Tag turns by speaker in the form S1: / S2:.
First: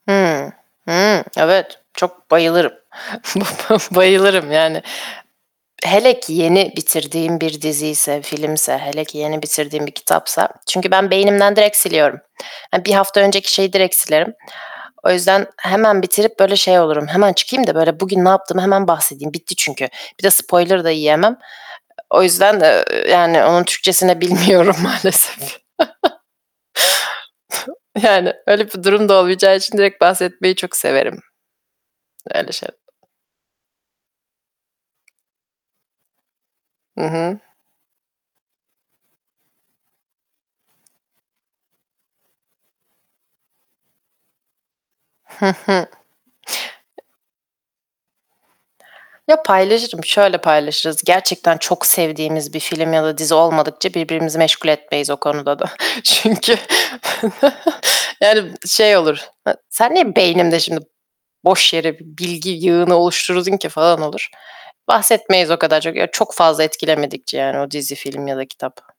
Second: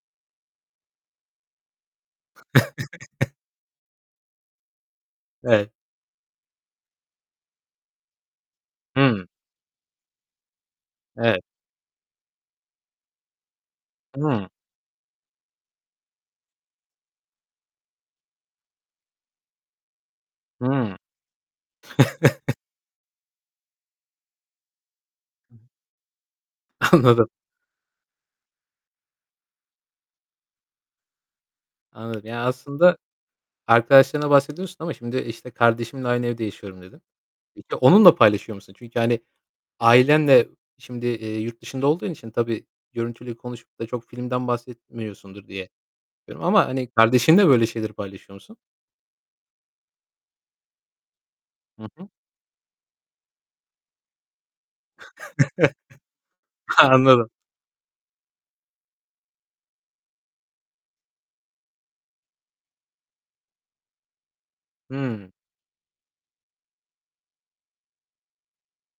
S1: Hıı. Hıı, evet. Çok bayılırım. Bayılırım yani.
S2: Evet.
S1: Hele ki yeni bitirdiğim bir diziyse, filmse, hele ki
S2: Hıı.
S1: yeni bitirdiğim bir kitapsa. Çünkü ben
S2: Evet.
S1: beynimden direkt siliyorum. Eee, 1 hafta önceki şeyi direkt silerim.
S2: Hıı.
S1: O yüzden hemen bitirip, böyle, şey olurum, "Hemen çıkayım da, böyle, bugün ne yaptığımı hemen bahsedeyim." Bitti çünkü. Bir de spoiler da
S2: Hıı.
S1: yiyemem. E o yüzden, eee, yani, onun Türkçesi ne bilmiyorum maalesef.
S2: Anladım.
S1: [unintelligible] Yani, öyle bir durum da olmayacağı için direkt bahsetmeyi çok severim.
S2: Anladım. Ya,
S1: Öyle şe
S2: aslında arkadaşlarına bahsediyorsun ama, şimdi, işte, "Kardeşimle aynı evde yaşıyorum."
S1: Hı
S2: dedin.
S1: hı.
S2: Peki, onunla paylaşıyor musun? Çünkü, hani, ailenle şimdi, eee, yurt dışında olduğun için tabii görüntülü konuşup da çok filmden bahsetmiyorsundur diye düşünüyorum ama, hani, kardeşinle böyle şeyleri paylaşıyor musun?
S1: Ya, paylaşırım. Şöyle paylaşırız; gerçekten
S2: Hı
S1: çok
S2: hı.
S1: sevdiğimiz bir film ya da dizi olmadıkça birbirimizi meşgul etmeyiz o konuda da. Çünkü
S2: Anladım.
S1: yani, şey olur; e "Sen niye beynimde şimdi boş yere bir bilgi yığını oluşturdun ki?" falan olur.
S2: Hıı.
S1: Bahsetmeyiz o kadar çok. Ya, çok fazla etkilemedikçe yani o dizi, film ya da kitap.